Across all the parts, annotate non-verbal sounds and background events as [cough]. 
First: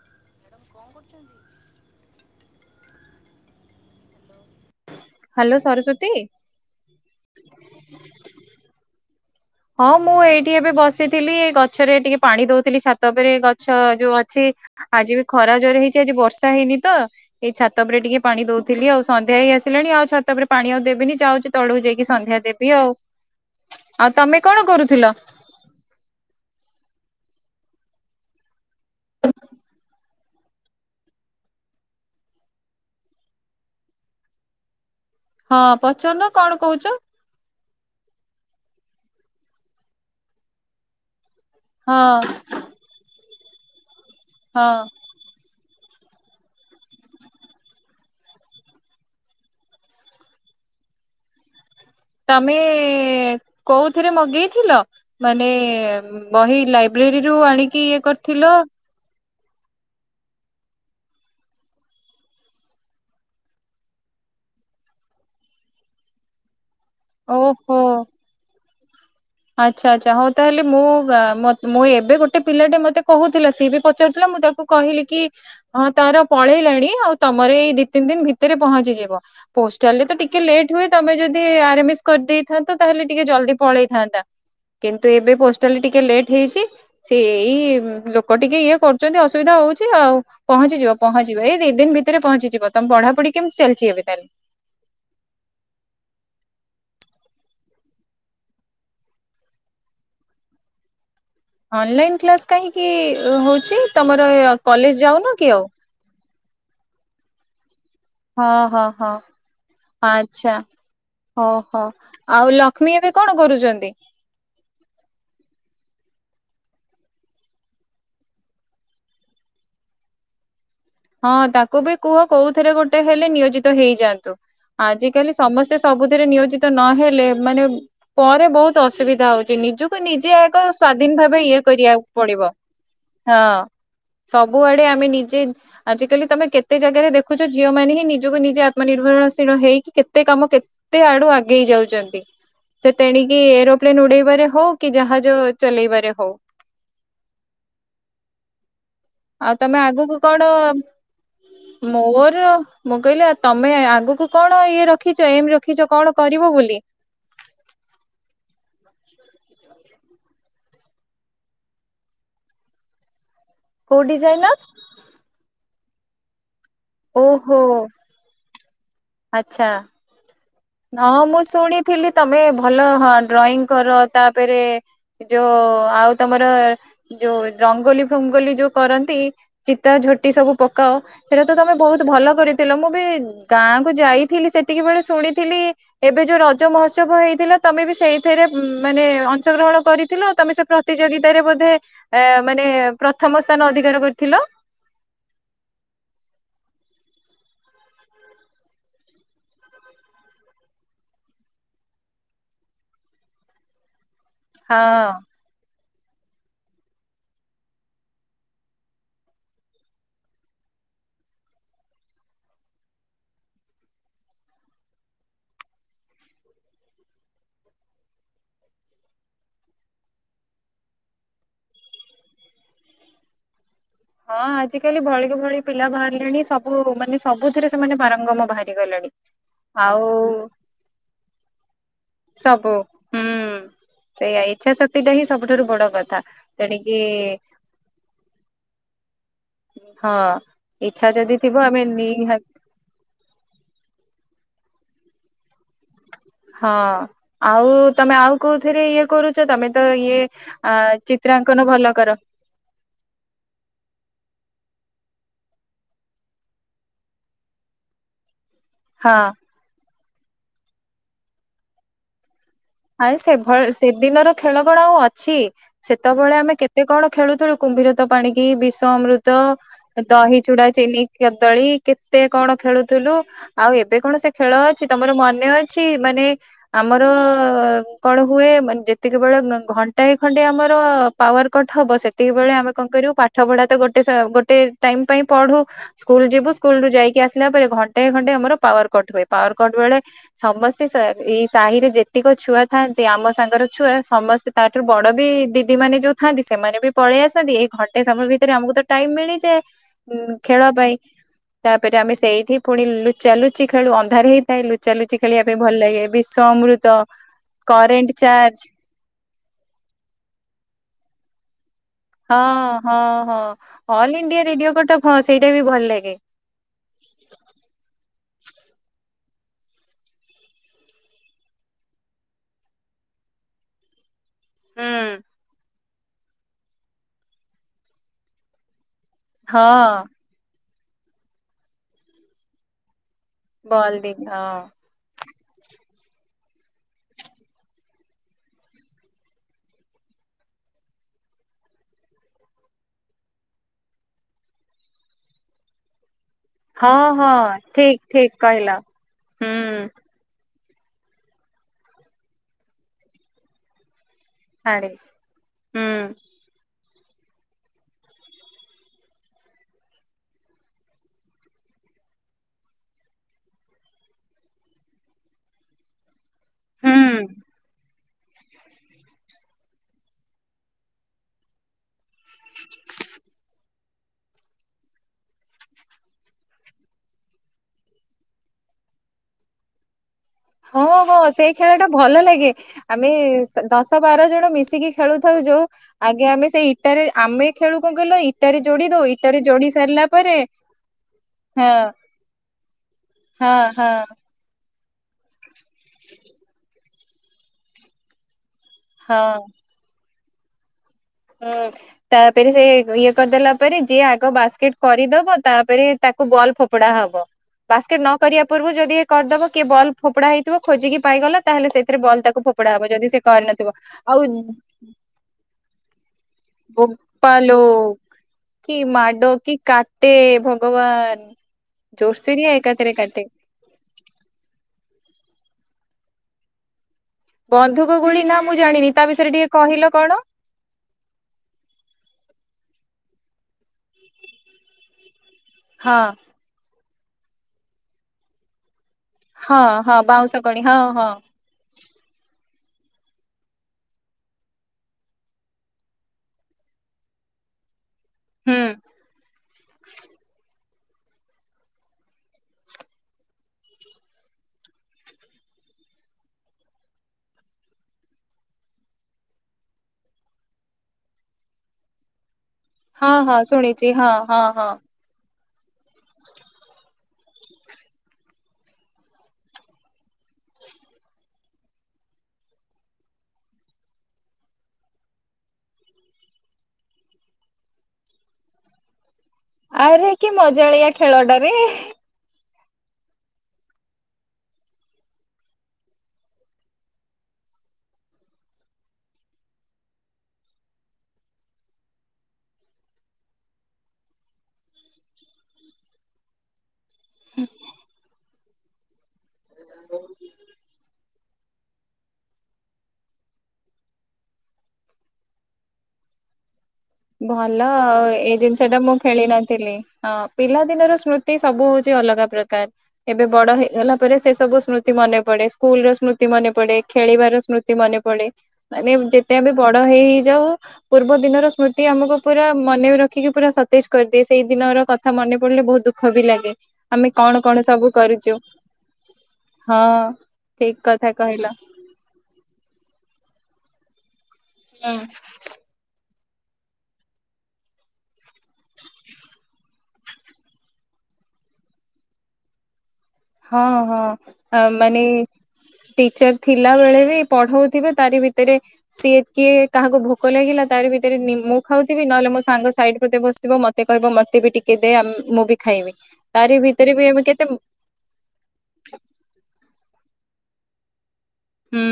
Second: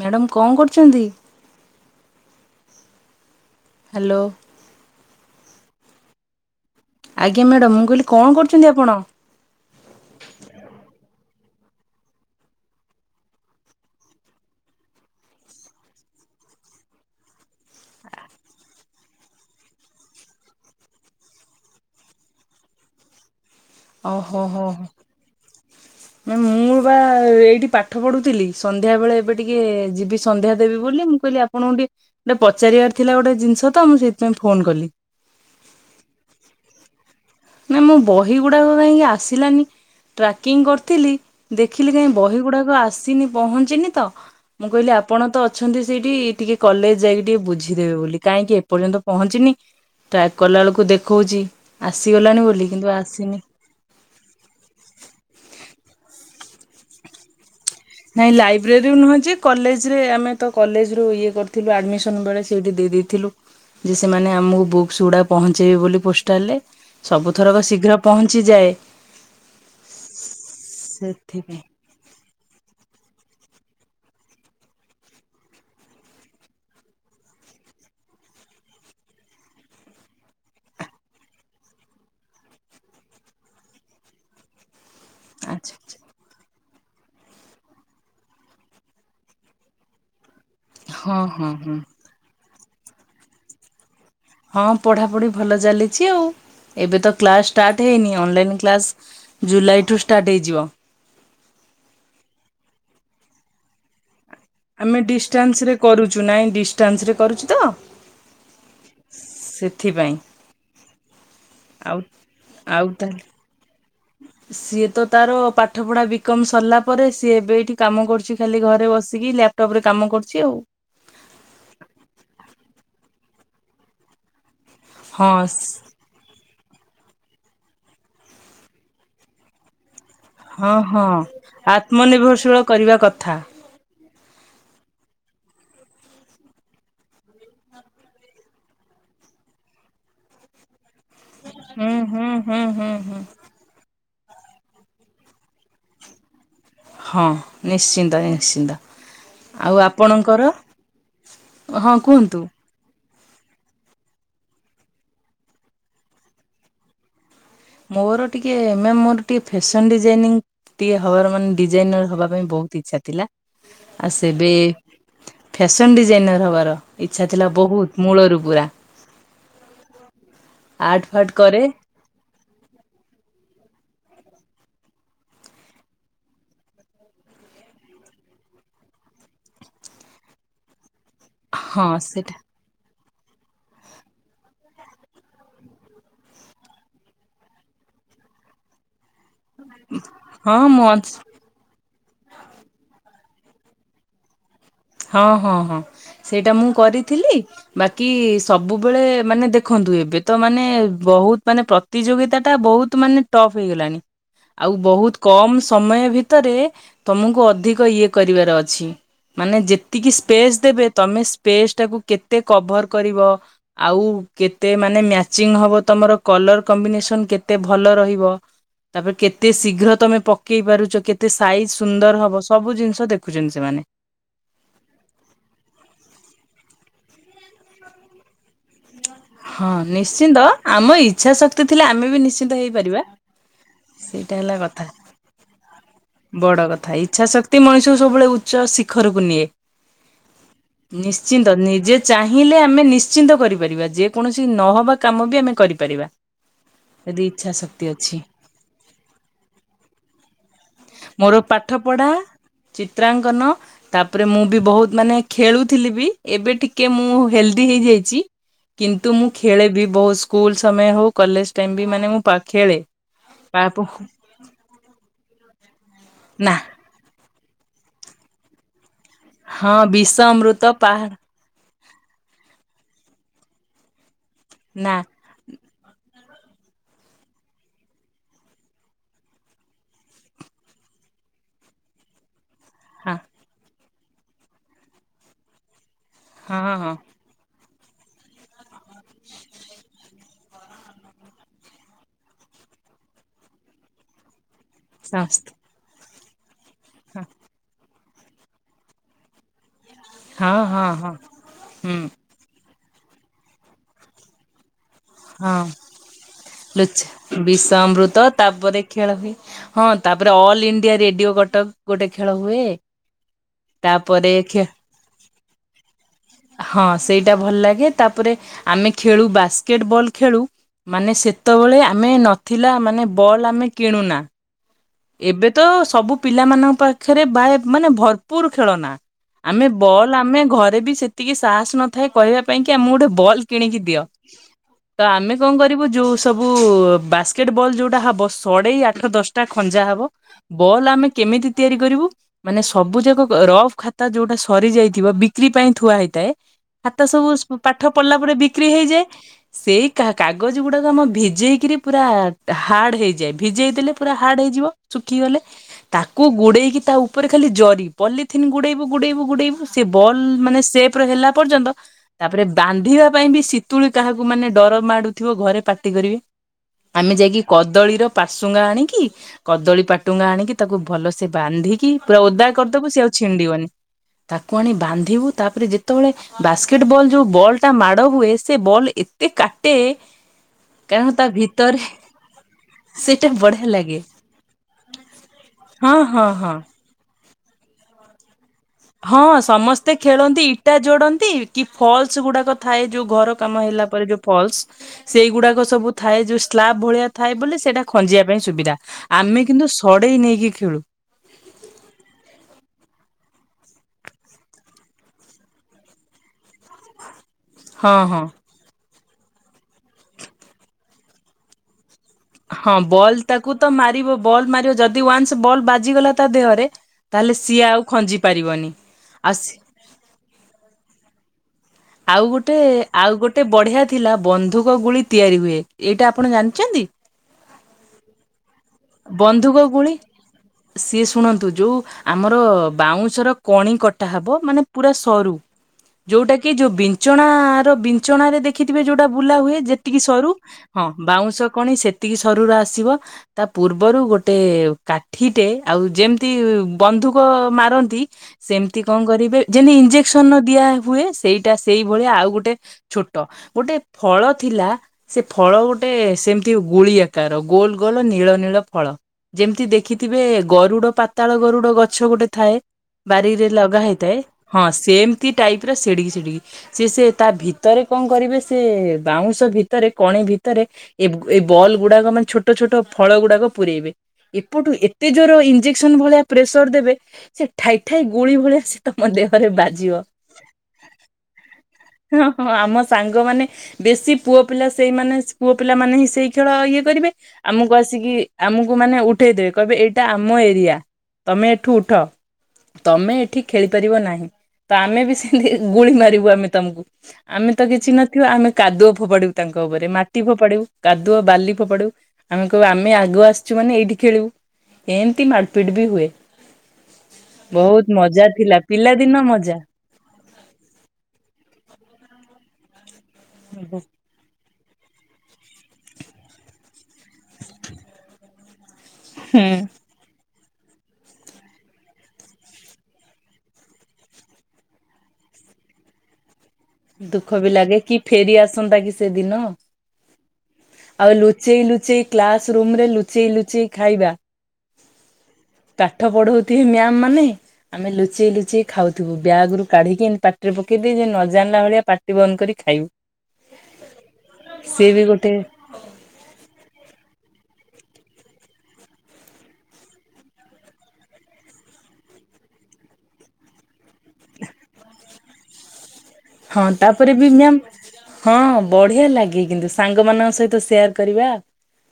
Madam କଣ କରୁଛନ୍ତି? Hello. Hello Saraswati. ଆଜ୍ଞା ମ୍ୟାଡ଼ାାମ, ମୁଁ କହିଲି କଣ କରୁଛନ୍ତି ଆପଣ? ହଁ ମୁଁ ଏଇଠି ଏବେ ବସିଥିଲି, ଗଛରେ ଟିକେ ପାଣି ଦଉଥିଲି, ଛାତ ଉପରେ ଗଛ ଯୋଉ ଅଛି। ଆଜି ବି ଖରା ଜୋରେ ହେଇଛି ଆଜି ବର୍ଷା ହେଇନି ତ। ଏଇ ଛାତ ଉପରେ ଟିକେ ପାଣି ଦଉଥିଲି ଆଉ, ସନ୍ଧ୍ୟା ହେଇ ଆସିଲାଣି ଆଉ ଛାତ ଉପରେ ପାଣି ଆଉ ଦେବେନି ଯାଉଚି ତଳକୁ ଯାଇକି ସନ୍ଧ୍ୟା ଦେବି ଆଉ। ଆଉ ତମେ କଣ କରୁଥିଲ? ନା ମୁଁ ବା ଏଇଠି ପାଠ ପଢୁଥିଲି, ସନ୍ଧ୍ୟା ବେଳେ ଏବେ ଟିକେ ଯିବି ସନ୍ଧ୍ୟା ଦେବି ବୋଲି, ମୁଁ କହିଲି ଆପଣଙ୍କୁ ଟିକେ ଗୋଟେ ପଚାରିବାର ଥିଲା ଗୋଟେ ଜିନିଷ ତ ମୁଁ ସେଇଥିପାଇଁ ଫୋନ କଲି। ହଁ ପଚାରୁନ କଣ କହୁଛ। ନା ମୁଁ ବହି ଗୁଡାକ କାହିଁକି ଆସିଲାନି, ଟ୍ରାକିଂ କରିଥିଲି। ଦେଖିଲି ହଁ କାହିଁ ବହି ଗୁଡାକ ଆସିନି ପହଞ୍ଚିନି ତ, ହଁ ମୁଁ କହିଲି ଆ ଆପଣ ତ ଅଛନ୍ତି ସେଇଠି ଟିକେ କଲେଜ ଯାଇକି ଟିକେ ବୁଝିଦେବେ ବୋଲି, କାହିଁକି ଏପର୍ଯ୍ୟନ୍ତ ପହଞ୍ଚିିନି। ଟ୍ରାକ୍ କଲାବେେଳକୁ ଦେଖାଉଛି। ତମେ କୋଉଥିରେ ମଗେଇଥିଲ, ମାନେ ବହି ଲାଇବ୍ରେରୀରୁ ଆଣି ନାଇଁ ଲାଇବ୍ରେରୀ ନୁହେଁ ଯେ କଲେଜରେ ଆମେ ତ କଲେଜରୁ ଇଏ କରିଥିଲୁ ଆଡମିସନ ବେଳେ ସେଇଠି ଦେଇ ଦେଇଥିଲୁ। ଯେ ସେମାନେ ଆମକୁ ବୁକ୍ସଗୁଡ଼ାକ ପହଞ୍ଚାଇବେ ବୋଲି ପୋଷ୍ଟାଲ୍ ରେ। ଓହୋ ଆଚ୍ଛା ଆଛା ହଉ। ତାହେଲେ ମୁଁ ବା ସେଥିପାଇଁ ମୁଁ ଏବେ ଗୋଟେ ଗୋଟେ ପିଲାଟେ ମତେ କହୁଥିଲା, ସିଏ ବି ପଚାରୁଥିଲା ମୁଁ ତାକୁ କହିଲି କି ହଁ ତାର ପଳେଇଲାଣି, ଆଉ ତମର ଏଇ ଦି ତିନି ଦିନ ଭିତରେ ପହଞ୍ଚିଯିବ। ପୋଷ୍ଟାଲରେ ତ ଟିକେ ଲେଟ୍ ହୁଏ, ତମେ ଯଦି ଆରି ଭି କରିଦେଇଥାନ୍ତ ତାହେଲେ ଟିକେ ଜଲଦି ପଳେଇଥାନ୍ତା। କିନ୍ତୁ ଏବେ ଆଚ୍ଛା ପୋଷ୍ଟାଲରେ ଆଚ୍ଛା ଟିକେ ଲେଟ୍ ହେଇଛି। ସେ ଏଇ ଲୋକ ଟିକେ ଇଏ କରୁଛନ୍ତି ଅସୁବିଧା ହଉଛି ଆଉ। ପହଞ୍ଚିଯିବ ହଁ ପହଞ୍ଚିବ, ହଁ ଏଇ ଦି ହଁ ତିନ୍ ଦିନ ଭିତରେ ପହଞ୍ଚିଯିବ, ତମ ପଢା ପଢି କେମିତି ଚାଲିଛି ଏବେ ତାହେଲେ? ହଁ ପଢ଼ାପଢ଼ି ଭଲ ଚାଲିଛି ଆଉ, ଏବେ ତ କ୍ଲାସ ଷ୍ଟାର୍ଟ ହେଇନି ଅନଲାଇନ କ୍ଲାସ୍ ଜୁଲାଇଠୁ ଷ୍ଟାର୍ଟ ହେଇଯିବ। ଅନଲାଇନ୍ କ୍ଲାସ୍ କାହିଁକି ହଉଛି ତମର କଲେଜ ଆମେ ଯାଉନ କି ଆଉ? ଡିଷ୍ଟାନ୍ସରେ କରୁଛୁ ନାଇଁ ଡିଷ୍ଟାନ୍ସରେ କରୁଚୁ ତ। ହଁ ହଁ ହଁ। ସେଥିପାଇଁ। ଆଚ୍ଛା ହ ହୋ ଆଉ ଆଉ ଲକ୍ଷ୍ମୀ ଏବେ କଣ କରୁଚନ୍ତି। [inaudible] ସିଏ ତ ତାର ପାଠପଢ଼ା ବି କମ୍ ସରିଲା ପରେ ସିଏ ଏବେ ଏଇଠି କାମ କରୁଛି ଖାଲି ଘରେ ବସିକି ଲାପ୍ ଟପ ରେ କାମ କରୁଛି ଆଉ। ହଁ ତାକୁ ବି କୁହ କୋଉଥିରେ ଗୋଟେ ହେଲେ ନିୟୋଜିତ ହେଇଯାଆନ୍ତୁ। ଆଜ କାଲି ହଁ ସମସ୍ତେ ସବୁଥିରେ ନିୟୋଜିତ ତ ନହେଲେ ମାନେ ପରେ ବହୁତ ଅସୁବିଧା ହଉଛି ନିଜକୁ କୁ ନିଜେ ଏକ ହଁ ହଁ। ସ୍ଵାଧୀନ ଭାବେ ଇଏ କରିବାକୁ ପଡିବ ଆତ୍ମନିର୍ଭରଶୀଳ କରିବା କଥା ହଁ। ସବୁଆଡେ ଆମେ ନିଜେ ଆଜିକାଲି ତମେ କେତେ ଜାଗାରେ ଦେଖୁଛ ଝିଅ ମାନେ ହିଁ ନିଜକୁ ନିଜେ ଆତ୍ମନିର୍ଭରଶୀଳ ହେଇକି କେତେ କାମ କେ ତେ ଆଡୁ ଆଗେଇ ହୁଁ ଯାଉଚନ୍ତି। ହୁଁ ହୁଁ ହୁଁ ସେ ହୁଁ। ତେଣିକି ଏରୋପ୍ଲେନ ଉଡେଇବାରେ ହଉ କି ଜାହାଜ ଚଲେଇବାରେ ହଉ। ହଁ ନିଶ୍ଚିନ୍ତ ନିଶ୍ଚିନ୍ତ। ଆଉ ତମେ ଆଗକୁ କଣ ହଁ କୁହନ୍ତୁ। ମୋର ମୁଁ କହିଲି ତମେ ଆଗକୁ କଣ ଇଏ ରଖିଛ ଏମ୍ ରଖିଛ କଣ କରିବ ବୋଲି। ମୋର ଟିକେ ଏମ ମ ମୋର ଟିକେ ଫ୍ୟାସନ ଡିଜାଇନିଂ ଟିକେ ହବାର ମାନେ ଡିଜାଇନର ହବା ପାଇଁ ବହୁତ ଇଚ୍ଛା ଥିଲା। କୋଉ ଆ ସେବେ ଡିଜାଇନର ଫ୍ୟାସନ ଡିଜାଇନର ହବାର ଇଚ୍ଛା ଥିଲା ବହୁତ ମୂଳରୁ ପୁରା। ଆଛା। ଆର୍ଟ ହଁ ଫାର୍ଟ ମୁଁ କରେ ଶୁଣିଥିଲି ତମେ ଭଲ ହଁ ଡ୍ରଇଂ କର ତାପରେ ଯୋଉ ଆଉ ତମର ଯୋଉ ରଙ୍ଗୋଲି ଫଙ୍ଗୋଲି ଯୋଉ କରନ୍ତି ଚିତା ଝୋଟି ସବୁ ପକାଅ ସେଇଟା ତ ତମେ ହଁ ବହୁତ ସେଟା ଭଲ କରିଥିଲ ମୁଁ ବି ଗାଁକୁ ଯାଇଥିଲି ସେତିକି ବେଳେ ଶୁଣିି ଥିଲି ଏବେ ଯୋଉ ରଜ ମହୋତ୍ସବ ହେଇଥିଲା ତମେ ବି ସେଇଥିରେ ମାନେ ଅ ଅଂଶଗ୍ରହଣ କରିଥିଲ ତମେ ହଁ ସେ ମୁଁ ପ୍ରତିଯୋଗିତାରେ ବୋଧେ ଏ ମାନେ ପ୍ରଥମ ସ୍ଥାନ ଅଧିକାର କରିଥିଲ। ହଁ ହଁ ହଁ ସେଇଟା ମୁଁ କରିଥିଲି। ବାକି ସବୁବେଳେ ମାନେ ଦେଖନ୍ତୁ ଏବେ ତ ମାନେ ବହୁତ ମାନେ ପ୍ର ତିଯୋଗିତା ବହୁତ ମାନେ ଟପ୍ ହେଇଗଲାଣି ଆଉ ହଁ ବହୁତ କମ୍ ସ ମୟ ଭିତରେ ତମକୁ ଅଧିକ ଇଏ କରିବାର ଅଛି ମାନେ ଯେତେ ତିକୀ ସ୍ପେସ ଦେବେ ତମେ ସ୍ପେସ୍ ଟାକୁ କେତେ କଭର କରିବ ଆଉ କେତେ ମାନେ ମ୍ୟାଚିଂ ହବ ତମର କଲର କମ୍ବିନେସନ କେତେ ଭଲ ରହିବ। ତାପରେ କେତେ ଶୀଘ୍ର ତମେ ପକେଇ ପାରୁଚ କେତେ ସାଇଜ ସୁନ୍ଦର ହବ ସବୁ ଜିନିଷ ଦେଖୁଚନ୍ତି ସେମାନେ। ହଁ ଆଜିକାଲି ଭଳିକୁ ଭଳି ପିଲା ବାହାରିଲେଣି ସବୁ ମାନେ ସବୁଥିରେ ସେମାନେ ପାରଙ୍ଗମ ବାହାରି ଗଲାଣି। ହଁ ନିଶ୍ଚିନ୍ତ ଆମ ଇଚ୍ଛା ଶକ୍ତି ଥିଲେ ଆମେ ବି ନିଶ୍ଚିନ୍ତ ସବୁ ହେଇପାରିବା। ହୁଁ। ସେଇଟା ସେଇଆ ହେଲା ଇଚ୍ଛା କଥା ଶକ୍ତି ଟା ହିଁ ସବୁଠାରୁ ବଡ କଥା ବଡ କଥା ତେଣିକି ଇଛା ଶକ୍ତି ମଣିଷକୁ ସବୁବେଳେ ଉ ଚ ଶିଖରକୁ ନିଏ ହଁ। ଇଚ୍ଛା ଯଦି ନିଶ୍ଚିନ୍ତ ଥିବ ଆମେ ନିଜେ ନିହା ଚାହିଁଲେ ଆ ମେ ନିଶ୍ଚିନ୍ତ କରିପାରିବା ଯେକୌଣସି ନହବା କାମ ବି ଆମେ କରିପାରିବା। ହଁ ଯଦି ଇଚ୍ଛା ଆଉ ଶକ୍ତି ଅଛି ତମେ ଆଉ କୋଉଥିରେ ଇଏ କରୁଛ ତମେ ତ ଇଏ ଅ ମୋର ପାଠ ଚିତ୍ରାଙ୍କନ ଭଲ ପଢା କର। ଚିତ୍ରାଙ୍କନ ତାପରେ ମୁଁ ବି ବହୁତ୍ ମାନେ ଖେଳୁଥିଲି ବି ଏବେ ଟିକେ ମୁଁ ହେଲ୍ଡି ହେଇଯାଉଚି। କିନ୍ତୁ ହଁ। ମୁଁ ଖେଳେ ବି ବହୁତ ସ୍କୁଲ ସମୟ ହଉ କଲେଜ ଟାଇମ ବି ମାନେ ମୁଁ ପା ଖେଳେ। ଆଇ ସେଭଳି ପାପ ସେଦିନର ଖେଳ କଣା ଆଉ ଅଛି ସେତେବେଳେ ଆମେ ନା କେ ସେ କ'ଣ ଖେଳୁଥେଳୁ କୁମ୍ଭୀରତା ପାଣିକି ବିଷ ଅମୃତ ହଁ ବିଷ ଦହି ଅମୃତ ଚୁଡା ପାହାଡ଼ ଚିନି୍ଷ ଦଳି କେତେ କ'ଣ ଖେଳୁଥିଲୁ ଆଉ ଏବେ କ'ଣ ସେ ଖେଳ ଅଛି ନା ତମର ମନେ ଅଛି ଛି ମାନେ ଆମର କ'ଣ ହୁଏ ଯେତିକବେଳେ ଘଣ୍ଟାଏ ଖଣ୍ଡେ ଆମର ପାୱାର କଟ ହବ ସେ ସେତିକ ବେଳେ ଆମେ କ'ଣ କରିବୁ ହଁ ପାଠ ପଢା ତ ଗୋଟେ ଗୋଟେ ଟାଇମ ପାଇଁ ପଢୁ ସ୍କୁଲ ଯିବୁ ହଁ ସ୍କୁଲରୁୁ। ହଁ ଯାଇକି ଆସ ଥିଲା ପରେ ଘଣ୍ଟେ ଘଣ୍ଟେ ଆମର ପାୱାର କଟ ହୁଏ ପାୱାର କଟ ବେଳେ ସମସ୍ତେ ଏଇ ସାହିରେ ଯେ ପ୍ରତିକ ଛୁଆ ଥାଆନ୍ତି। ଆମ ସାଙ୍ଗର ଛୁଆ ସମସ୍ତେ ତାଠାରୁ ବଡ ବି ସମସ୍ତେ ଦିଦି ମାନେ ଯୋଉ ଥାଆନ୍ତି। ସେମାନେ ବି ପଳେଇ ଆସନ୍ତି। ଏଇ ଘଟେ ସମୟ ଭିତରେ ଆମକୁ ଟାଇମ ମିଳି ଯେ ଉ ହଁ ଖେଳ ହଁ ପାଇଁ ହଁ ହଁ ତାପରେ ହୁଁ ଆମେ ସେଇଠି ପୁଣିୁଚାଲୁଚି ଖେଳୁ ଅନ୍ଧାର ହେଇ ଖାଇ ଲୁଚା ଲୁଚି ଖେଳିବା ପାଇଁ ଭଲ ଲାଗେ ବିଶ ଅମୃତ ବିଶ କରେଣ୍ଟ ଅମୃତ ଚାର୍ଜ ତାପରେ ଖେଳ ହୁଏ ହଁ ତାପରେ ଅଲ ଇଣ୍ଡିଆ ରେଡିଓ କଟକ ଗୋଟେ ଖେଳ ହଁ ହୁଏ। ହଁ ହଁ ଅଲ୍ ତାପରେ ଇଣ୍ଡିଆ ଖେ ରେଡିଓ କଟା ସେଇଟା ବି ଭଲ ଲାଗେ ହଁ ସେଇଟା ଭଲ ଲାଗେ ତାପରେ ଆମେ ଖେଳୁ ବାସ୍କେଟ ବଲ୍ ଖେଳୁ ମାନେ ସେତେବେଳେ ଆମେ ନଥିଲା ମାନେ ବଲ୍ ଆମେ କିଣୁନା ହୁଁ ଏବେ ତ ସବୁ ପିଲାମାନଙ୍କ ପାଖରେ ବା ମାନେ ଭରପୁର ଖେଳନା ଆମେ ହଁ ବଲ୍ ଆମେ ଘରେ ବି ସେତିକି ସାହସ ନଥାଏ କହିବା ପାଇଁ କି ଆମ ଗୋଟେ ବଲ୍ କିଣିକି ବଲ ଦିଅ ଦିନ ତ ଆମେ କଣ କରିବୁ ଯୋଉ ସବୁ ବାସ୍କେଟ ବଲ୍ ଯୋଉଟା ହବ ସଢଡେଇ ଆଠ ଦଶଟା ଖଞ୍ଜା ହବ ବଲ୍ ଆମେ କେମିତି ତିଆରି କରିବୁ ମାନେ ସବୁ ଯାକ ରଫ ଖାତା ଯୋଉଟା ସରିଯାଇଥିବ ବିକ୍ରି ପାଇଁ ଥୁଆ ହେଇଥାଏ ହଁ ଖାତ ହଁ ହଁ ସବୁ ପାଠ ଠିକ ପଢିଲା ଠିକ ପରେ ବିକ୍ରି କହିଲ ହେଇଯାଏ ସେଇ ହୁଁ କାହା କାଗଜ ଗୁଡାକ ଆମ ଭିଜେଇକିରି ପୁରା ହାର୍ଡ ହେଇଯାଏ ଭିଜେଇ ଦେଲେ ପୁରା ହାର୍ଡ ହେଇଯାଏ ଆଡେ ଶୁଖି ଗଲେ ହୁଁ। ତାକୁ ଗୋଡେଇକି ତା ଉପରେ ଖାଲି ଜରି ପଲିଥନ୍ ଗୁଡେଇବୁ ଗୁଡେଇବୁ ଗୁଡେଇବୁ ସେ ବଲ୍ ମାନେ ସେପ ହେଲା ପର୍ଯ୍ୟନ୍ତ ତାପରେ ବାନ୍ଧିବା ପାଇଁ ବି ଶୀତୁଳି କାହାକୁ ମାନେ ଡର ମାଡୁଥିବ ଘରେ ପାଟି କରିବେ ଆମେ ହୁଁ ଯାଇକି କଦଳୀର ପାଶୁଙ୍ଗା ଆଣିକି କଦଳୀ ପାଟୁଙ୍ଗା ଆଣିକି ତାକୁ ଭଲସେ ବାନ୍ଧିକି ପୁରା ଓଦା କରିଦବୁ ସେ ଆଉ ଛିଣ୍ଡିବନି ତାକୁ ଆଣି ବାନ୍ଧିବୁ ତାପରେ ଯେତେବେଳେ ବାସ୍କେଟ ବଲ୍ ଯୋଉ ବଲ୍ ଟା ମାଡ ହୁଏ ସେ ବଲ୍ ଏତେ କାଟେ ହଁ କାରଣ ତା ହଁ ସେଇ ଖେଳ ଭିତରେ ଟା ଭଲ ଲାଗେ ଆମେ ସେଇଟା ବଢିଆ ଲାଗେ। ଦଶ ବାର ଜଣ ମିଶିକି ଖେଳୁଥାଉ ଯୋଉ ହଁ ଆଗେ ହଁ ଆମେ ହଁ। ସେଇ ଇଟାରେ ଆମେ ଖେଳୁ କ'ଣ ଗଲ ଇଟାରେ ଯୋଡି ଦଉ ହଁ ଇଟାରେ ଯୋଡି ସମସ୍ତେ ସାରିଲା ପରେ ଖେଳନ୍ତି ଇଟା ଯୋଡନ୍ତି କି ହଁ ଫଲସ ଗୁଡାକ ଥାଏ ଯୋଉ ଘର ହଁ କାମ ହେଲା ହଁ ପରେ ଯୋଉ ଫଲ୍ସ ସେଇଗୁଡାକ ସବୁ ଥାଏ ଯୋଉ ସ୍ଲାବ ଭଳିଆ ଥାଏ ବୋଲି ସେଇଟା ଖଞ୍ଜିବା ପାଇଁ ସୁବିଧା ହଁ ଆମେ କିନ୍ତୁ ସଡେଇ ନେଇକି ଖେଳୁ। ହୁଁ ତାପରେ ସେ ଇଏ କରିଦେଲା ପରେ ଯିଏ ଆଗ ବାସ୍କେଟ କରିଦବ ତାପରେ ତାକୁ ବଲ୍ ଫୋପଡା ହବ। ହଁ ବାସ୍କେଟ ନ ହଁ କରିବା ପୂର୍ବରୁ ଯଦି ଏ କରିଦବ କିଏ ବଲ୍ ଫୋପଡା ହେଇଥିବ ଖୋଜିକି ପାଇଗଲା। ତାହେଲେ ସେଇଥିରେ ବଲ୍ ତାକୁ ହଁ ଫୋପଡା ହବ ଯଦି ସେ କରିନଥିବ ଆଉ ଦି ଉଆନ୍ସ ବଲ ବାଜିଗଲା ତା ଦେହରେ ତାହେଲେ ସିଏ ବୋପାଲୋ ଆଉ ଖଞ୍ଜି ପାରିବନି ଆଉ ସି ଟେ ଭଗବାନ ଆଉ ଜୋରସୋରିଆ ଗୋଟେ ଏକାଥରେ ଆଉ କାଟେ। ଗୋଟେ ବଢିଆ ଥିଲା ବନ୍ଧୁକ ଗୁଳି ତିଆରି ହୁଏ ଏଇଟା ଆପଣ ଜାଣିଛନ୍ତି। ବନ୍ଧୁକ ଗୁଳି ନା ମୁଁ ଜାଣିନି ତା ବିଷୟରେ ଟିକେ ବନ୍ଧୁକ ଗୁଳି କହିଲ କ'ଣ? ସିଏ ଶୁଣନ୍ତୁ ଯୋଉ ଆମର ବାଉଁଶର କଣି କଟା ହବ ମାନେ ପୁରା ସରୁ ହଁ ଯୋଉଟା କି ଯୋଉ ବିଞ୍ଚଣା ର ବିଞ୍ଚଣାରେ ଦେ ଦେଖିଥିବେ ଯୋଉଟା ବୁଲା ହୁଏ ହଁ ହଁ ଯେତିକି ସରୁ ବାଉଁଶ କଣି ହଁ ବାଉଁଶ କଣି ସେତିକି ସରୁ ର ଆସିବ। ତା ପୂର୍ବରୁ ଗୋଟେ କାଠିଟେ ଆଉ ଯେମିତି ବନ୍ଧୁକ ମାରନ୍ତି। ହୁଁ ସେମତି କଣ କରିବେ ଯେନ୍ତୀ ଇଞ୍ଜେକ୍ସନ ଦିଆ ହୁଏ ସେଇଟା ସେଇଭଳିଆ ଆଉ ଗୋଟେ ଛୋଟ ଗୋଟେ ଫଳ ଥିଲା। ସେ ଫଳ ଗୋଟେ ସେମତି ଗୁଳି ଆକାର ଗୋଲ ଗୋଲ ନୀଳ ନୀଳ ଫଳ। ଯେମିତି ଦେଖିଥିବେ ଗରୁଡ ପାତାଳ ଗରୁଡ ଗଛ ଗୋଟେ ଥାଏ। ହଁ ହଁ ବାରିରେ ଲଗା ଶୁଣିଛି ହଁ ହେଇଥାଏ ହଁ ସେମତି ଟାଇପ୍ ର ସେିଡିକି ଡିକି ସେ ସେ ତା ଭିତରେ କଣ କରିବେ ସେ ବାଉଁଶ ଭିତରେ କଣି ଭିତରେ ଏ ଏଇ ବଲ୍ ଗୁଡାକ ମାନେ ଛୋଟ ଛୋଟ ଫଳ ଗୁଡାକ ପୁରେଇବେ। ଏପଟୁ ଏତେ ଜୋର ଇଞ୍ଜେକ୍ସନ ଭଳିଆ ପ୍ରେସର ଦେବେ ସେ ଠାଇ ଠାଇ ଗୁଳି ଭଳିଆ ତମ ଦେହରେ ବାଜିବ। ଆରେ କି ମଜାଳିଆ ଖେଳଟାରେ। ହ ହଁ ଆମ ସାଙ୍ଗମାନେ ବେଶୀ ପୁଅ ପିଲା ସେଇମାନେ ପୁଅ ପିଲା ମାନେ ହିଁ ସେଇ ଖେଳ ଇଏ କରିବେ ଆମକୁ ଆସିକି ଆମକୁ ମାନେ ଉଠେଇଦେବେ କହିବେ ଏଇଟା ଆମ ଏରିଆ। ତମେ ଏଠୁ ଉଠ। ତମେ ଏଠି ଖେଳିପାରିବ ନାହିଁ ତ ଆମେ ବି ସେମିତି ଗୁଳି ମାରିବୁ ଆମେ ତମକୁ। ଆମେ ତ କିଛି ନ ଥିବ ଆମେ କାଦୁଅ ଫୋପାଡୁ ତାଙ୍କ ଉପରେ ମାଟି ଫୋପାଡୁ କାଦୁଅ ବାଲି ଫୋପାଡୁ। ଆମେ କହିବୁ ଆମେ ଆଗ ଆସିଛୁ ମାନେ ଏଇଠି ଖେଳିବୁ ଏମିତି ମାଡପିଟ ବି ହୁଏ। ଭଲ ବହୁତ ଆଉ ମଜା ଏଇ ଥିଲା ଜିନିଷ ଟା ମୁଁ ପିଲାଦିନ ଖେଳି ମଜା। ନଥିଲି ହଁ। ପିଲାଦିନର ସ୍ମୃତି ସବୁ ହଉଛି ଅଲଗା ପ୍ରକାର। ଏବେ ବଡ ହେଇଗଲା ପରେ ସେ ସବୁ ସ୍ମୃତି ମନେ ପଡେ ସ୍କୁଲ ର ସ୍ମୃତି ମନେ ପଡେ ଖେଳିବାର ସ୍ମୃତି ମନେ ପଡେ। ମାନେ ଯେତେ ହୁଁ। ଆମେ ବଡ ହେଇ ହେଇଯାଉ ପୂର୍ବ ଦିନର ସ୍ମୃ ତି ଆମକୁ ପୁରା ମନେ ରଖିକି ପୁରା ସତେଜ କରିଦିଏ ସେଇ ଦିନ ର କଥା ମନେ ପଡିଲେ ବହୁତ ଦୁଃଖ ବି ଲାଗେ। ଆମେ କଣ ଦୁଃଖ ବି କଣ ଲାଗେ ସବୁ କି ଫେରି କରୁଛୁ ଆସନ୍ତା କି ସେଦିନ। ହଁ ଠିକ କଥା ଆଉ କହିଲ ଲୁଚେଇ ଲୁଚେଇ କ୍ଲାସ ରୁମ ରେ ଲୁଚେଇ ଲୁଚେଇ ଖାଇବା। ହୁଁ। ପାଠ ପଢଉଥିବି ମ୍ୟାାମ ମାନେ ଆମେ ଲୁଚେଇ ଲୁଚେଇ ଖାଉଥିବୁ ବ୍ୟାଗ ରୁ କାଢିକି ଏମ୍ ପା ଟିରେ ପକେଇ ଦେଇ ଯେ ନ ଜାଣିଲା ଭଳିଆ ପାଟି ବନ୍ଦ କରି ଖାଇବୁ। ହଁ ହଁ ସିଏ ବି ମାନେ ଗୋଟେ ଟିଚର ଥିଲା ବେଳେ ବି ପଢଉଥିବେ ତାରି ଭିତରେ ସିଏ କିଏ କାହାକୁ ଭୋକ ଲାଗିଲା ତାର ଭିତରେ ନି ମୁଁ ଖାଉଥିବି ନହେଲେ ମୋ ସାଙ୍ଗ ସାଇଡ ପତେ ବସିଥିବ ମ ମତେ କହିବ ମତେ ବି ଟିକେ ଦେ ଆ ମୁଁ ବି ଖାଇବି। ତାରି ହଁ ଭିତରେ ତାପରେ ଆମେ ବି କେତେ ମ୍ୟାମ୍ ହଁ ବଢିଆ ଲାଗେ କିନ୍ତୁ ସାଙ୍ଗମାନଙ୍କ ସହିତ ସେୟାର କରିବା। ହୁଁ।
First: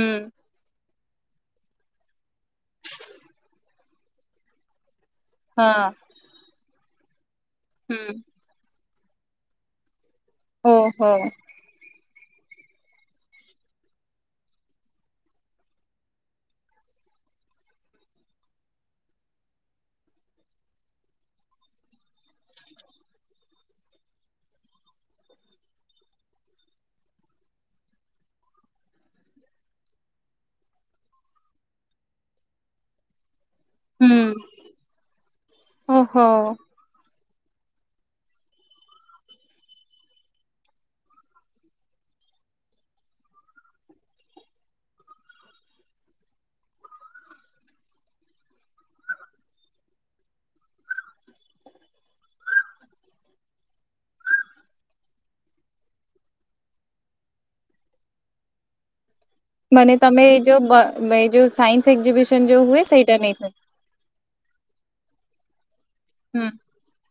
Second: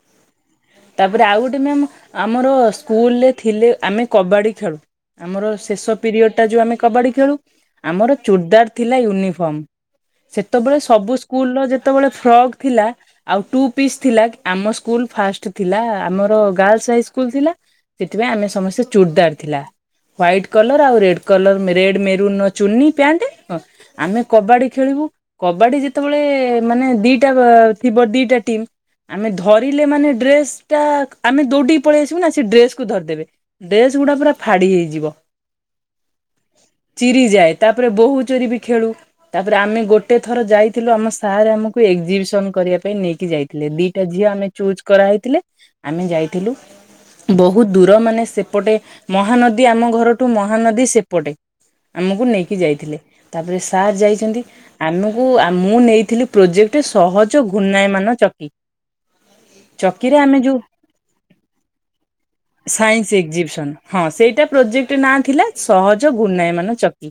ତାପରେ ଆଉ ଗୋଟେ ମ୍ୟାମ୍ ଆମର ସ୍କୁଲରେ ଥିଲେ ଆମେ କବାଡ଼ି ଖେଳୁ। ଆମର ହଁ ଶେଷ ପିରିୟଡ଼ ଟା ଯୋଉ ଆମେ କବାଡି ଖେଳୁ ଆମର ହୁଁ ଚୁରଦାର ଥିଲା ୟୁନିଫର୍ମ। ସେତେବେଳେ ଓହୋ ସବୁ ସ୍କୁଲର ଯେତେବେଳେ ଫ୍ରକ୍ ଥିଲା ଆଉ ଟୁ ପିସ୍ ଥିଲା ଆମ ସ୍କୁଲ ଫାଷ୍ଟ ଥିଲା ଆମର ଗାର୍ଲସ ହାଇ ସ୍କୁଲ ଥିଲା। ସେଥିପାଇଁ ଆମେ ସମସ୍ତେ ଚୋରଦାର ଥିଲା। ହ୍ୱାଇଟ୍ କଲର୍ ଆଉ ରେଡ୍ କଲର ରେଡ୍ ମେରୁନ୍ ଚୁନି ପ୍ୟାଣ୍ଟ୍ ହଁ ଆମେ କବାଡ଼ି ଖେଳିବୁ କବାଡି ଯେତେବେଳେ ମାନେ ଦିଟା ଥିବ ଦିଟା ଟିମ୍ ଆମେ ଧରିଲେ ମାନେ ଡ୍ରେସ ଟା ଆମେ ଦୌଡିକି ପଳେଇ ଆସିବୁ ନା ସେ ଡ୍ରେସକୁୁ ଧରିଦେବେ। ଡ୍ରେସ ଗୁଡା ହୁଁ ପୁରା ଫାଡି ହେଇଯିବ ଓହୋ ଚିରିଯାଏ ତାପରେ ବହୁତ ଚୋରି ବି ଖେଳୁ। ତାପରେ ଆମେ ଗୋଟେ ଥର ଯାଇଥିଲୁ ଆମ ସାରେ ଆମକୁ ଏକ୍ଜିିବିସନ କରିବା ପାଇଁ ନେଇକି ଯାଇଥିଲେ ଦିଟା ଝିଅ ଆମେ ଚୁଜ କରାହେଇଥିଲେ ଆମେ ଯାଇଥିଲୁ। ବହୁତ ଦୂର ମାନେ ସେପଟେ ମହାନଦୀ ଆମ ଘରଠୁ ମହାନଦୀ ସେପଟେ। ଆମକୁ ନେଇକି ଯାଇଥିଲେ ତାପରେ ସାର୍ ଯାଇଛନ୍ତି ଆମକୁ ମୁଁ ନେଇଥିଲି ପ୍ରୋଜେକ୍ଟରେ ସହଜ ଘୁର୍ଣ୍ଣାୟ ମାନ ଚକି। ମାନେ ଚକିରେ ତମେ ଏ ଆମେ ଯୋଉ ଯେଉଁ ଏଇ ଯେଉଁ ସାଇନ୍ସ ଏକ୍ଜିବିସନ୍ ଯେଉଁ ହୁଏ ସାଇନ୍ସ ସେଇଟା ନେଇଥାନ୍ତ। ଏକ୍ଜିବିସନ ହଁ ସେଇଟା ପ୍ରୋଜେକ୍ଟ ନାଁ ଥିଲା ସହଜ ହୁଁ ଗୁର୍ଣ୍ଣାୟ ମାନ ଚକି।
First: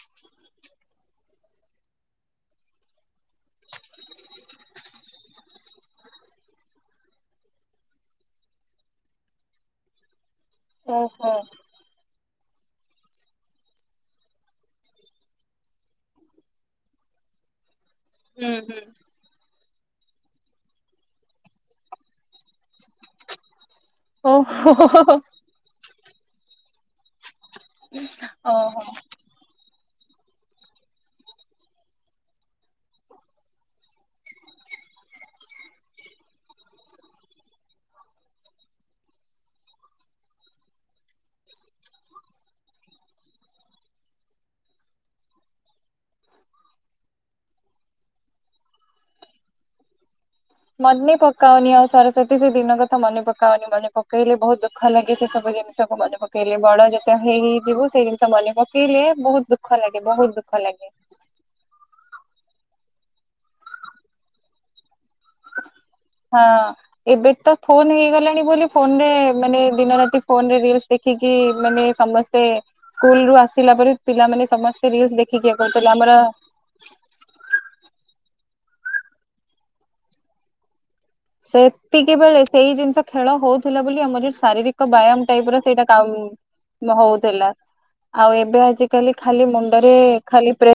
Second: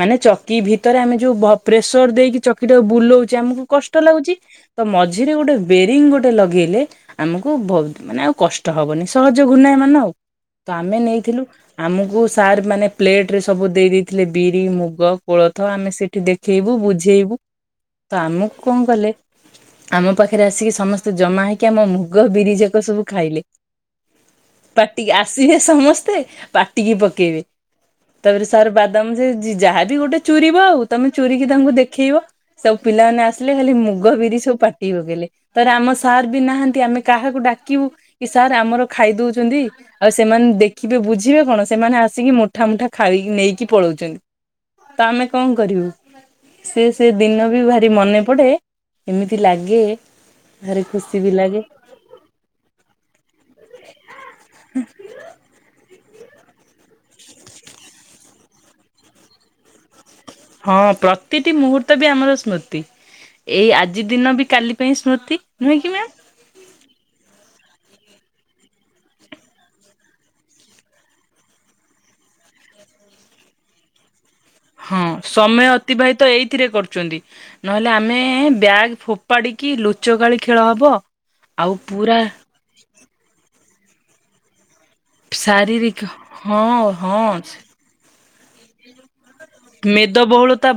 ମାନେ ଚକି କି ଭିତରେ ଆମେ ଯୋଉ ବ ପ୍ରେସର ଦେଇକି ଚକିଟାକୁ ବୁଲଉଛଚେ ଆମକୁ କଷ୍ଟ ଲାଗୁଚି। ତ ମଝିରେ ଗୋଟେ ବେରିଙ୍ଗ ଗୋଟେ ଲଗେଇଲେ ଆମକୁ ବହୁ ମାନେ ଆଉ କଷ୍ଟ ହବନି। ସହଜ ଘୂର୍ଣୟ ମାନ ଆଉ। ତ ଆମେ ଓହୋ ନେଇଥିଲୁ ଆମକୁ ସାର୍ ମାନେ ପ୍ଲେଟରେ ସବୁ ଦେଇ ଦେଇେଇଥିଲେ ବିରି, ମୁଗ। କୋଳଥ ଆମେ ସେଇଠି ଦେଖେଇବୁ, ବୁଝେଇବୁ। ତ ହୁଁ ଆମକୁ ହୁଁ କଣ କଲେ ଆମ ପାଖରେ ଆସିକି ସମସ୍ତେ ଜମା ହେଇକି ଆମ ମୁଗ ବିରିଯାକ ସବୁ ଖାଇଲେ। ପାଟିକି ଓହୋ ଆସିବେ ସମସ୍ତେ ପାଟିକି ପକେଇବେ। ତାପରେ ସାର୍ ଓହୋ ବାଦାମ ଯେ ଯ ଯାହାବି ଗୋଟେ ଚୁରିବ ଆଉ ତମେ ଚୁରିକି ତାଙ୍କୁ ଦେଖେଇବ। ସବୁ ପିଲାମାନେ ଆସିଲେ ଖାଲି ମୁଗ ବିରି ସବୁ ପାଟି ପକେଇଲେ। ତାରେ ଆମ ସାର୍ ବି ନାହାନ୍ତି। ଆମେ କାହାକୁ ଡାକିବୁ କି ସାର୍ ଆମର ଖାଇ ଦଉଚନ୍ତି? ଆଉ ସେମାନେ ଦେଖିବେ ବୁଝିବେ କଣ? ସେମାନେ ଆସିକି ମୁଠା ମୁଠା ଖାଇ ନେଇକି ପଳଉଚନ୍ତି। ତ ଆମେ କଣ କରିବୁ? ସେ ସେଇ ଦିନ ବି ଭାରି ମନେ ପଡେ। ଏମିତି ଲାଗେ ଭାରି ମନି ଖୁସି ବି ଲାଗେ। ପକାଉନି ଆ ସରସ୍ଵତୀ ସେ ଦିନ କଥା ମନେ ପକାଅନି। ମନେ ପକେଇଲେ ବହୁତ ଦୁଃଖ ଲାଗେ ସେ ସବୁିନିଷକୁ ମନେ ପକ ପକେଇଲେ। ବଡ ଯେତେ ହେଇ ହେଇଯିବୁ ସେଇ ଜିନିଷ ମନେ ପକେଇଲେ ବହୁତ ଦୁଃଖ ଲାଗେ ବହୁତ ଦଃ ହଁ ପ୍ର ତିଟି ମୁହୂର୍ତ୍ତ ବି ଆମର ସ୍ମୃତି। ଏଇ ଆଜି ଦିନ ବି କାଲି ପାଇଁ ସ୍ମୃତି ନୁହେଁ କି ମାମ୍? ହଁ ଏବେ ତ ଫୋନ ହେଇଗଲାଣି ବୋଲି ଫୋନରେ ମାନେ ଦିନ ରାତି ଫୋନରେ ରିଲସ ଦେ ଖିକି ମାନେ ସମସ୍ତେ ସ୍କୁଲରୁ ଆସିଲା ପରେ ପିଲାମାନେ ସମସ୍ତେ ରିଲସ ଦେଖିକି ଇଏ କରିଥିଲେ ଆମର ଥିରେ କରୁଚନ୍ତି। ନହେଲେ ଆମେ ବ୍ୟାଗ୍ ଫୋପାଡ଼ିକି ଲୁଚକାଳି ଖେଳ ହବ। ଆଉ ପୁରା ସେତିକିିବେଳେ ସେଇ ଜିନିଷ ଖେଳ ହଉଥିଲା ବୋଲି ଆମର ଯୋ ଶାରୀରିକ ବ୍ୟାୟାମ ଟାଇପର ସେଇଟା ଶାରୀରିକ କାମ୍ ହଁ ମ ହଁ ହଉଥିଲା ଆଉ ଏବେ ଆଜିିକାଲି ଖାଲି ମୁଣ୍ଡରେ ମେଦ ଖାଲି ବହୁଳତା ପ୍ରେ